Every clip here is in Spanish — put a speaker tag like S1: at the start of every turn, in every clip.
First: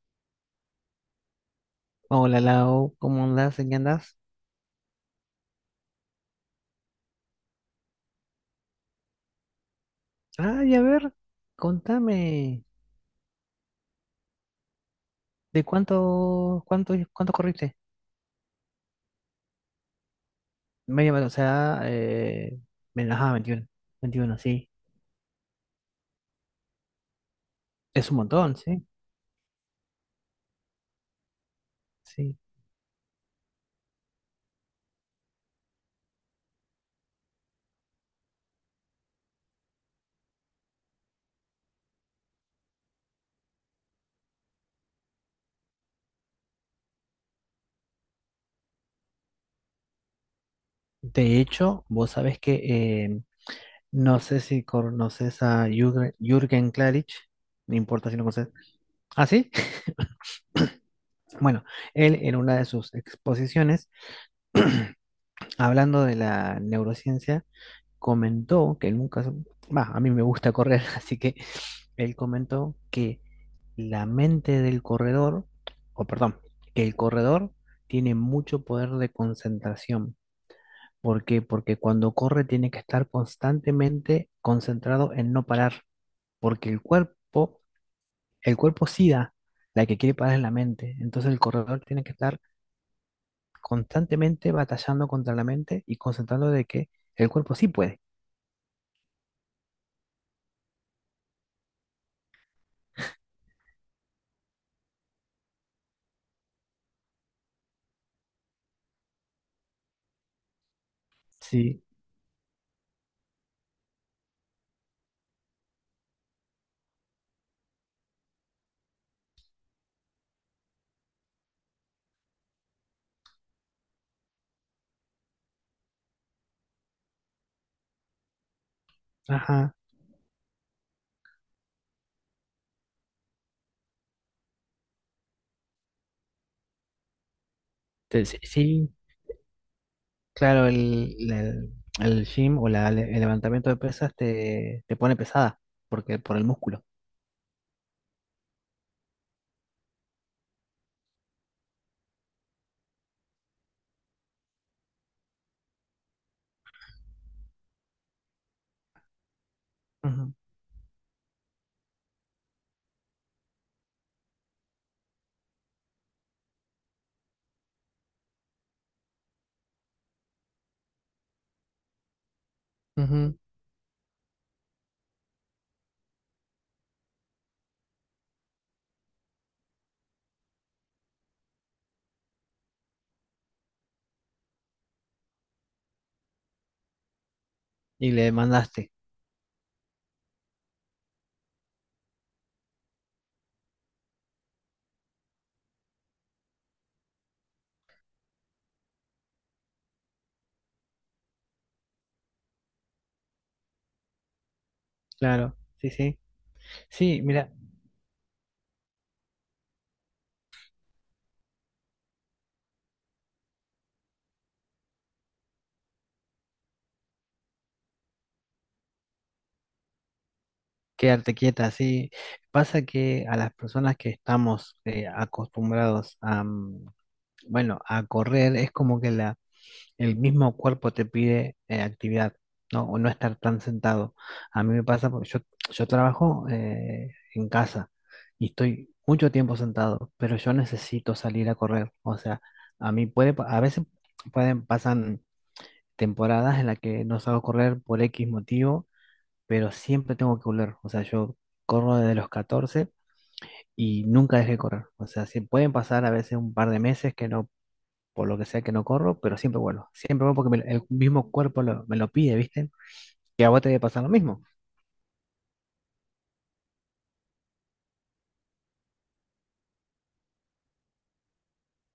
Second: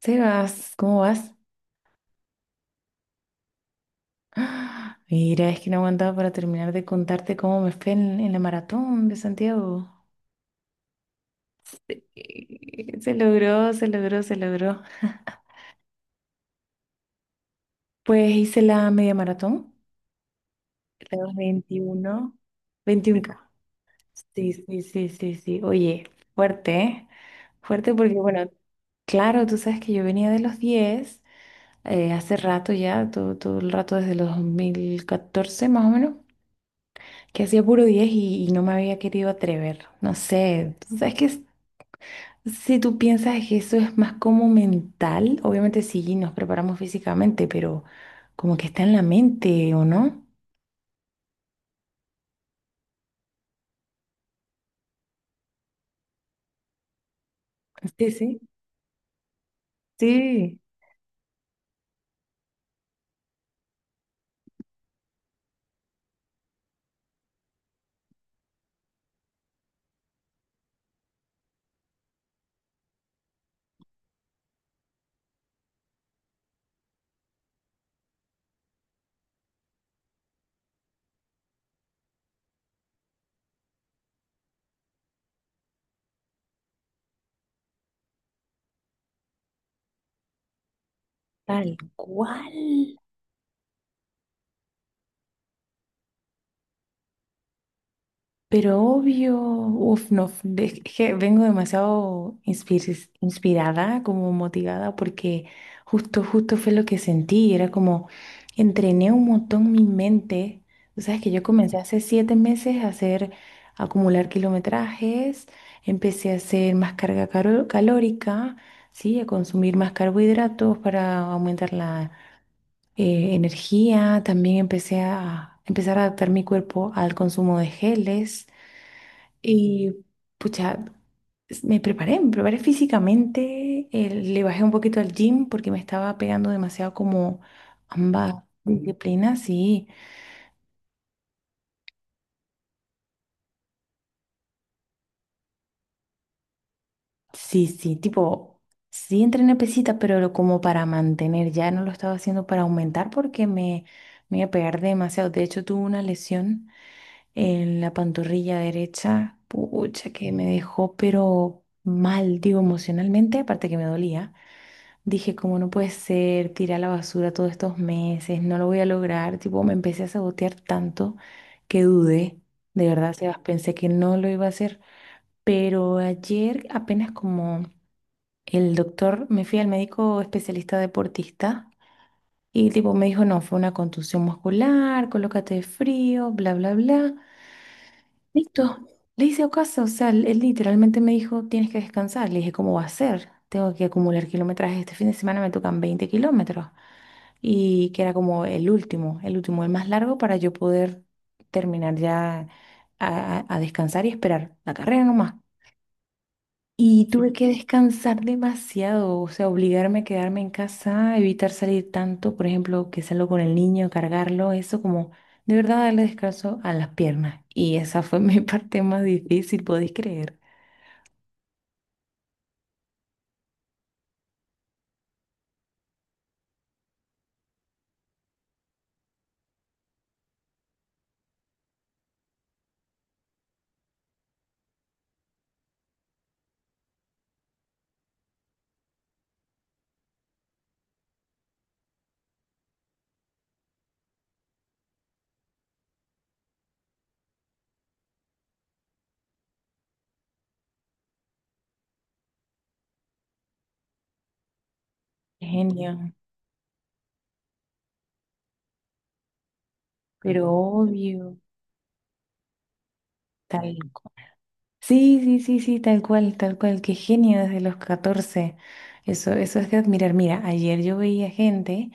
S1: Sebas, ¿cómo vas?
S2: Hola Lau, ¿cómo andás? ¿En qué andás?
S1: ¡Ah! Mira, es que no aguantaba para terminar de contarte cómo me fue en la maratón de Santiago.
S2: Ah, y a ver, contame,
S1: Se logró, se logró, se logró.
S2: ¿de cuánto, cuánto corriste?
S1: Pues hice la media maratón,
S2: Media maratón, o
S1: la
S2: sea,
S1: 21,
S2: ajá,
S1: 21K.
S2: 21, 21,
S1: Sí,
S2: sí.
S1: sí, sí, sí, sí. Oye, fuerte, ¿eh? Fuerte
S2: Es
S1: porque,
S2: un
S1: bueno,
S2: montón, sí,
S1: claro, tú sabes que yo venía de los 10
S2: sí.
S1: hace rato ya, todo el rato desde los 2014 más o menos. Que hacía puro 10 y no me había querido atrever. No sé, tú sabes que si tú piensas que eso es más como mental, obviamente sí nos preparamos físicamente, pero como que está en la mente, ¿o no?
S2: De hecho, vos sabés que eh, no sé si conoces a Jürgen, Jürgen Klarich, no
S1: Sí,
S2: importa si no
S1: sí.
S2: conoces. Ah, sí.
S1: Sí,
S2: Bueno, él en una de sus exposiciones, hablando de la neurociencia, comentó que nunca, va, a mí me gusta correr, así que él comentó que la mente del corredor, o perdón, que el corredor tiene mucho poder de concentración. ¿Por qué? Porque cuando corre tiene que estar constantemente concentrado en no parar, porque el cuerpo sí da, la que quiere parar es la mente. Entonces el
S1: tal
S2: corredor tiene que estar
S1: cual.
S2: constantemente batallando contra la mente y concentrando de que el cuerpo sí puede.
S1: Pero obvio, uf, no, es que vengo demasiado inspirada, como motivada, porque justo, justo fue lo que sentí. Era como, entrené un montón mi mente. Tú sabes que yo comencé
S2: Sí,
S1: hace 7 meses a acumular kilometrajes, empecé a hacer más carga calórica, ¿sí? A consumir más carbohidratos para aumentar la energía. También empecé a empezar a adaptar mi cuerpo al consumo de geles.
S2: ajá.
S1: Y pucha, me preparé físicamente, le bajé un poquito al gym porque me estaba pegando demasiado como
S2: Te-
S1: ambas
S2: Sí, sí,
S1: disciplinas, sí,
S2: Claro, el gym o el levantamiento de pesas te pone pesada porque por el músculo.
S1: sí, sí, tipo, sí entrené pesita, pero como para mantener, ya no lo estaba haciendo para aumentar porque me iba a pegar demasiado. De hecho, tuve una lesión en la pantorrilla derecha, pucha, que
S2: Ujú,
S1: me dejó pero mal, digo, emocionalmente, aparte que me dolía. Dije, ¿cómo no puede ser? Tirar a la basura todos estos meses, no lo voy a lograr. Tipo, me empecé a sabotear tanto que dudé. De verdad, Sebas,
S2: ujú.
S1: pensé que no lo iba a hacer. Pero ayer, apenas como el doctor, me fui al médico especialista deportista y tipo me dijo, no, fue una contusión muscular, colócate de frío, bla, bla, bla.
S2: Y le
S1: Listo.
S2: demandaste
S1: Le hice caso, o sea, él literalmente me dijo, tienes que descansar. Le dije, ¿cómo va a ser? Tengo que acumular kilometraje. Este fin de semana me tocan 20 kilómetros y que era como el último, el último, el más largo para yo poder terminar ya a descansar y esperar la carrera nomás.
S2: claro, sí, sí.
S1: Y
S2: Sí,
S1: tuve que
S2: mira,
S1: descansar demasiado, o sea, obligarme a quedarme en casa, evitar salir tanto, por ejemplo, que salgo con el niño, cargarlo, eso como de verdad darle descanso a las piernas. Y esa fue mi parte más difícil, podéis creer.
S2: quedarte quieta, sí. Pasa que a las personas que estamos acostumbrados a, bueno, a correr, es como que el mismo cuerpo te pide actividad, ¿no? O no estar tan sentado. A mí me pasa porque yo trabajo en casa y estoy mucho tiempo sentado, pero yo necesito salir a correr. O sea, a mí a veces pasan temporadas en las que no salgo a correr por X motivo, pero siempre tengo que volver. O sea, yo corro desde los 14 y nunca dejé de correr. O sea, sí pueden pasar a
S1: Genio,
S2: veces un par de meses que no por lo que sea que no corro, pero siempre vuelvo. Siempre vuelvo
S1: pero
S2: porque el mismo
S1: obvio,
S2: cuerpo me lo pide, ¿viste? Que a vos te
S1: tal
S2: debe pasar lo mismo.
S1: sí, sí, sí, sí, tal cual, tal cual. Qué genio desde los 14. Eso, eso es de admirar. Mira, ayer yo veía gente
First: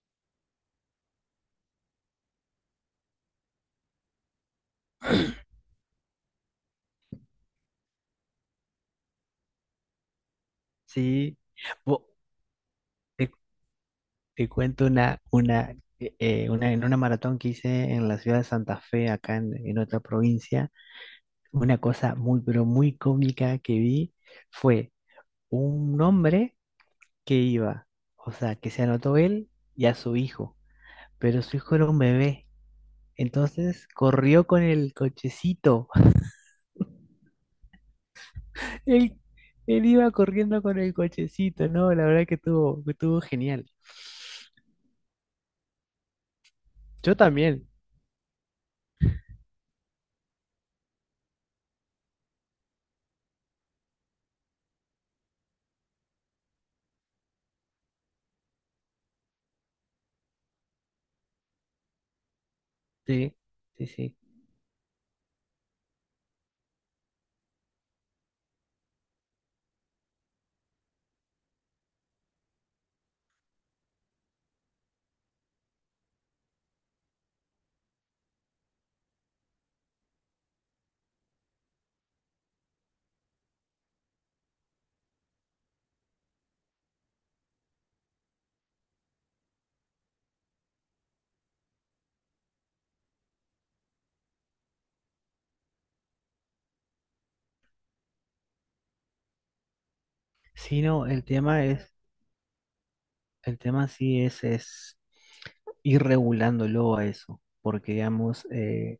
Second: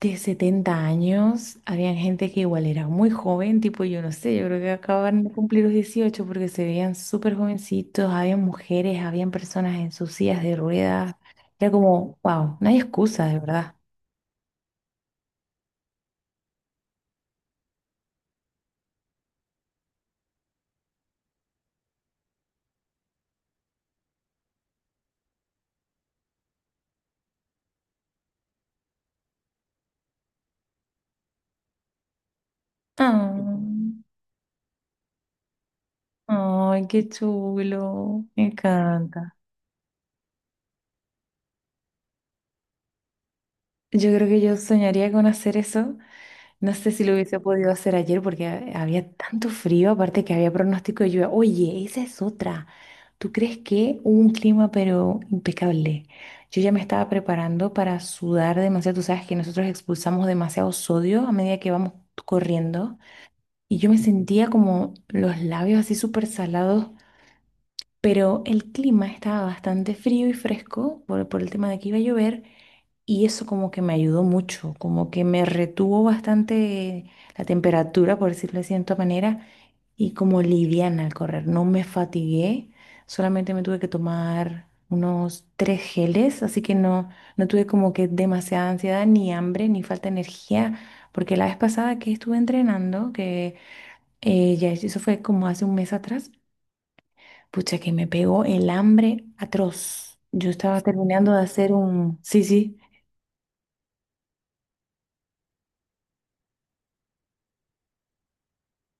S1: de 70 años, había gente que igual era muy joven, tipo yo no sé, yo creo que acaban de cumplir los 18, porque se veían súper jovencitos, había mujeres, habían personas en sus sillas de ruedas.
S2: Sí.
S1: Era
S2: Vos-
S1: como, wow, no hay excusa,
S2: te,
S1: de verdad.
S2: te cuento una, en una maratón que hice en la ciudad de Santa Fe, en otra provincia, una cosa muy, pero muy cómica que vi fue un hombre que iba, o sea, que se anotó él y a su hijo, pero su hijo era un bebé. Entonces corrió con el cochecito.
S1: Ah, ay, qué chulo, me
S2: Él,
S1: encanta.
S2: él iba corriendo con el cochecito, ¿no? La verdad que que estuvo genial.
S1: Yo creo que yo soñaría con hacer eso. No sé si lo
S2: Yo
S1: hubiese
S2: también,
S1: podido hacer ayer porque había tanto frío, aparte que había pronóstico de lluvia. Oye, esa es otra. ¿Tú crees que hubo un clima pero impecable? Yo ya me estaba preparando para sudar demasiado. Tú sabes que nosotros expulsamos demasiado sodio a medida que vamos corriendo.
S2: sí,
S1: Y
S2: sí,
S1: yo me
S2: sí.
S1: sentía como los labios así súper salados, pero el clima estaba bastante frío y fresco por el tema de que iba a llover. Y eso como que me ayudó mucho, como que me retuvo bastante la temperatura, por decirlo de cierta manera, y como liviana al correr. No me fatigué, solamente me tuve que tomar unos tres geles, así que no tuve como que demasiada ansiedad, ni hambre, ni falta de energía, porque la vez pasada que estuve entrenando, que ya eso fue como hace un mes atrás, pucha que me pegó el hambre atroz. Yo estaba
S2: Sí, no,
S1: terminando de hacer un... Sí, sí.
S2: el tema sí es ir regulándolo a eso, porque digamos,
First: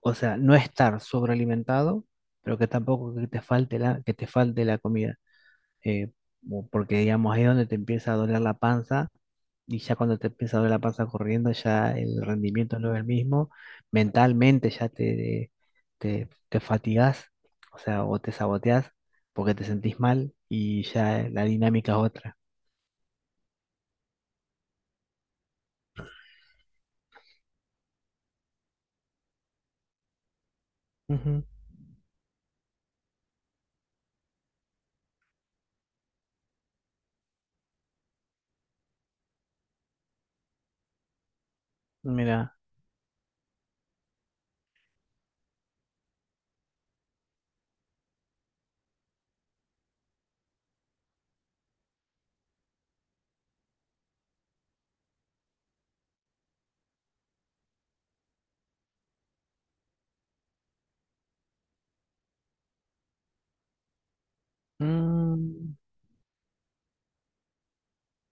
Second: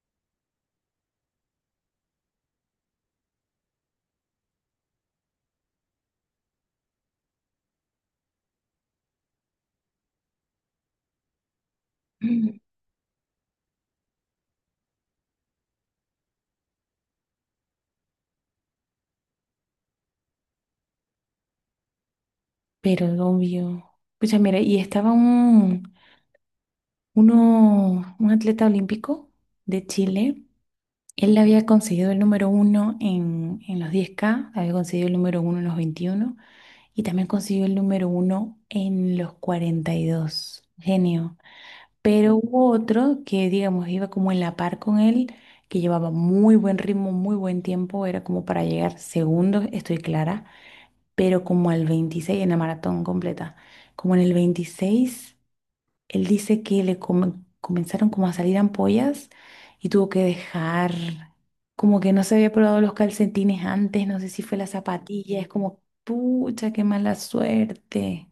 S2: o sea, no estar sobrealimentado, pero que tampoco que te falte que te falte la comida. eh, o porque digamos ahí es donde te empieza a doler la panza y ya cuando te empieza a doler la panza corriendo ya el rendimiento no es el mismo, mentalmente ya te fatigás, o sea, o te saboteás porque te sentís mal y ya la dinámica es otra.
S1: Pero obvio. Pucha, mira, y estaba un atleta olímpico de Chile. Él
S2: Ujú,
S1: había conseguido el número uno en los 10K, había conseguido el número uno en los 21 y también consiguió el número uno en los 42. Genio. Pero
S2: mira,
S1: hubo otro que, digamos, iba como en la par con él, que llevaba muy buen ritmo, muy buen tiempo, era como para llegar segundo, estoy clara, pero como al 26 en la maratón completa, como en el 26, él dice que le comenzaron como a salir ampollas y tuvo que dejar, como que no se había probado los calcetines antes, no sé si fue la zapatilla, es
S2: mm,
S1: como, pucha, qué mala suerte.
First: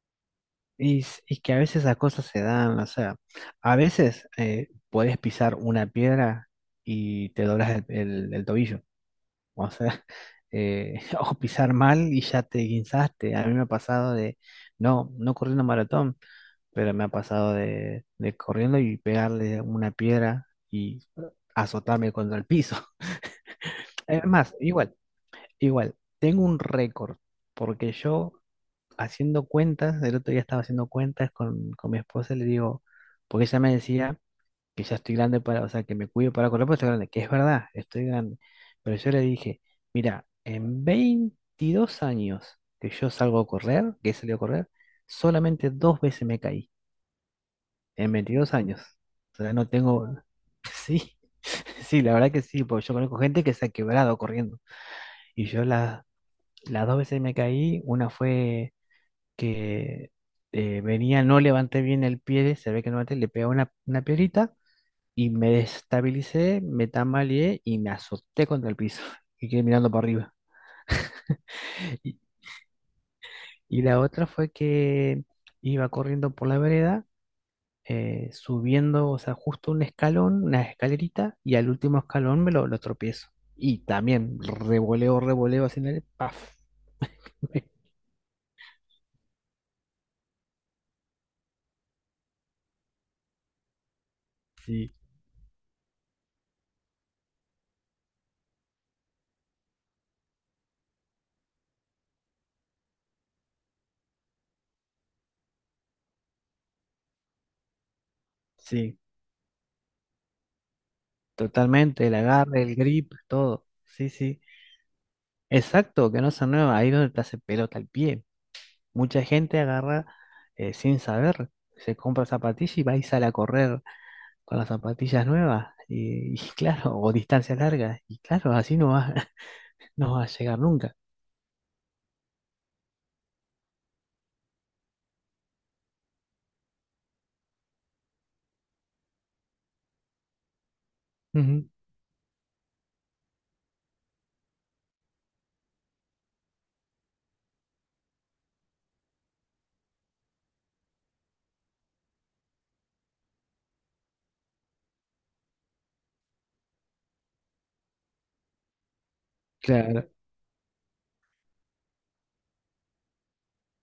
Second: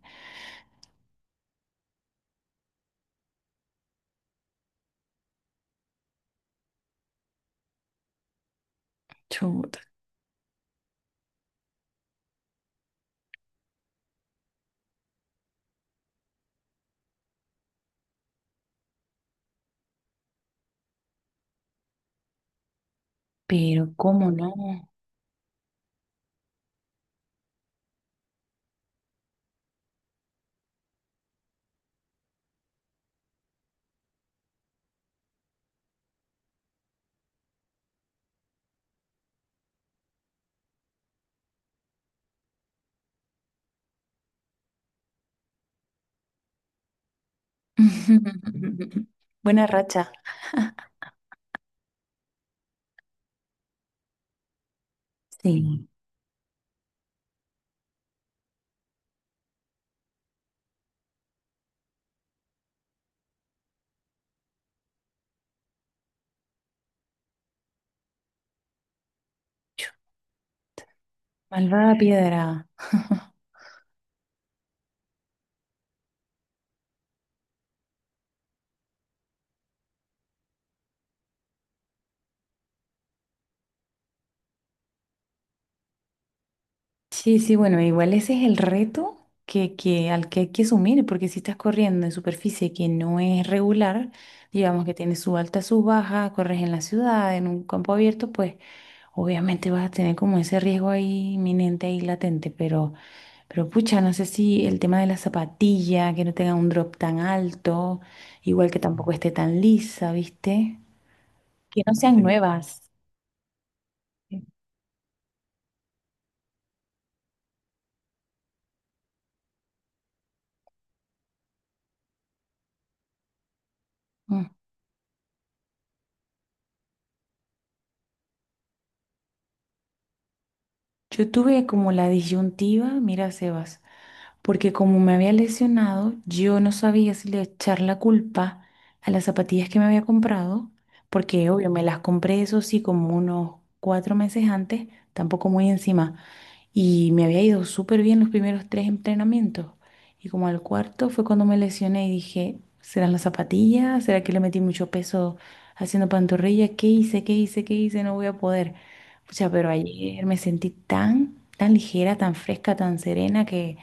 S2: y, y que a veces las cosas se dan, o sea, a veces podés pisar una piedra y te doblas el tobillo. O
S1: Chuta,
S2: sea, o pisar mal y ya te guinzaste. A mí me ha pasado de, no, no corriendo maratón, pero me ha pasado de corriendo y pegarle una piedra y azotarme contra el piso.
S1: pero
S2: Es
S1: cómo no.
S2: más, igual, igual, tengo un récord, porque yo haciendo cuentas, el otro día estaba haciendo cuentas con mi esposa, le digo, porque ella me decía que ya estoy grande para, o sea, que me cuido para correr, porque estoy grande, que es verdad, estoy grande. Pero yo le dije, mira, en 22 años que yo salgo a correr, que he salido a correr, solamente dos veces me caí, en 22 años. O sea,
S1: Buena
S2: no tengo,
S1: racha.
S2: sí, sí, la verdad que sí, porque yo conozco gente que se ha quebrado corriendo. Y
S1: Sí.
S2: las dos veces me caí, una fue que venía, no levanté bien el pie, se ve que no levanté, le pegó una piedrita y me destabilicé, me tambaleé y me azoté contra el piso y quedé
S1: Chu,
S2: mirando para arriba.
S1: malvada
S2: Y,
S1: piedra.
S2: y la otra fue que iba corriendo por la vereda, subiendo, o sea, justo un escalón, una escalerita, y al último escalón lo tropiezo. Y también revoleo, revoleo así el ¡paf!
S1: Sí, sí, bueno, igual ese es el reto al que hay que asumir, porque si estás corriendo en superficie que no es regular, digamos
S2: Sí,
S1: que tiene su alta, su baja, corres en la ciudad, en un campo abierto, pues obviamente vas a tener como ese riesgo ahí inminente, ahí latente, pero, pucha, no sé si el tema de la zapatilla, que no tenga un drop tan alto, igual que
S2: sí,
S1: tampoco esté tan lisa, ¿viste? Que no
S2: totalmente, el
S1: sean, sí,
S2: agarre, el
S1: nuevas.
S2: grip, todo. Sí, sí. Exacto, que no se mueva, ahí donde te hace pelota el pie. Mucha gente agarra sin saber, se compra zapatillas y va y sale a correr con las zapatillas nuevas. Y claro, o distancias largas. Y claro, así no va, no va a llegar nunca.
S1: Yo tuve como la disyuntiva, mira, Sebas, porque como me había lesionado, yo no sabía si le echar la culpa a las zapatillas que me había comprado, porque
S2: Ujú,
S1: obvio, me las compré eso sí como unos 4 meses antes, tampoco muy encima. Y me había ido súper bien los primeros tres entrenamientos. Y como al cuarto fue cuando me lesioné y dije, ¿serán las zapatillas? ¿Será que le metí mucho peso haciendo pantorrilla? ¿Qué hice? ¿Qué hice? ¿Qué hice? No voy a poder. Pucha, pero
S2: claro,
S1: ayer me sentí tan, tan ligera, tan fresca, tan serena que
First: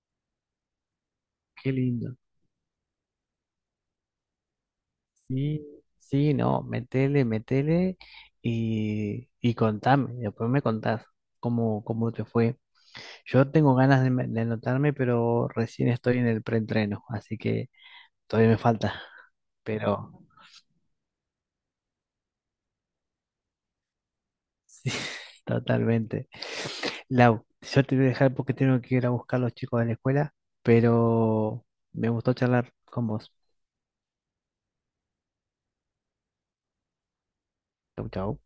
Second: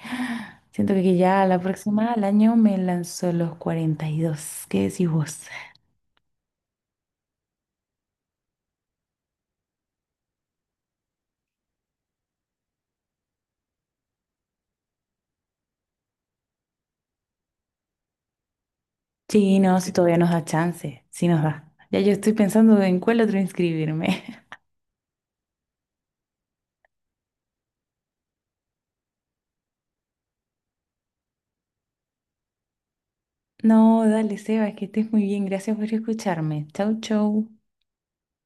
S1: siento que ya la
S2: qué
S1: próxima,
S2: lindo.
S1: al año, me lanzo los 42. ¿Qué decís vos?
S2: Sí, sí, no, metele, metele y contame. Después me contás cómo, cómo te fue. Yo tengo ganas de anotarme, pero recién estoy en el preentreno, así que todavía me falta.
S1: Sí, no, si
S2: Pero.
S1: todavía nos da chance, sí nos da. Ya yo estoy pensando en cuál otro inscribirme.
S2: Sí, totalmente. Lau, yo te voy a dejar porque tengo que ir a buscar a los chicos de la escuela, pero me gustó charlar con vos.
S1: No, dale, Seba, que estés muy bien. Gracias por escucharme. Chau, chau.
S2: Chau, chau.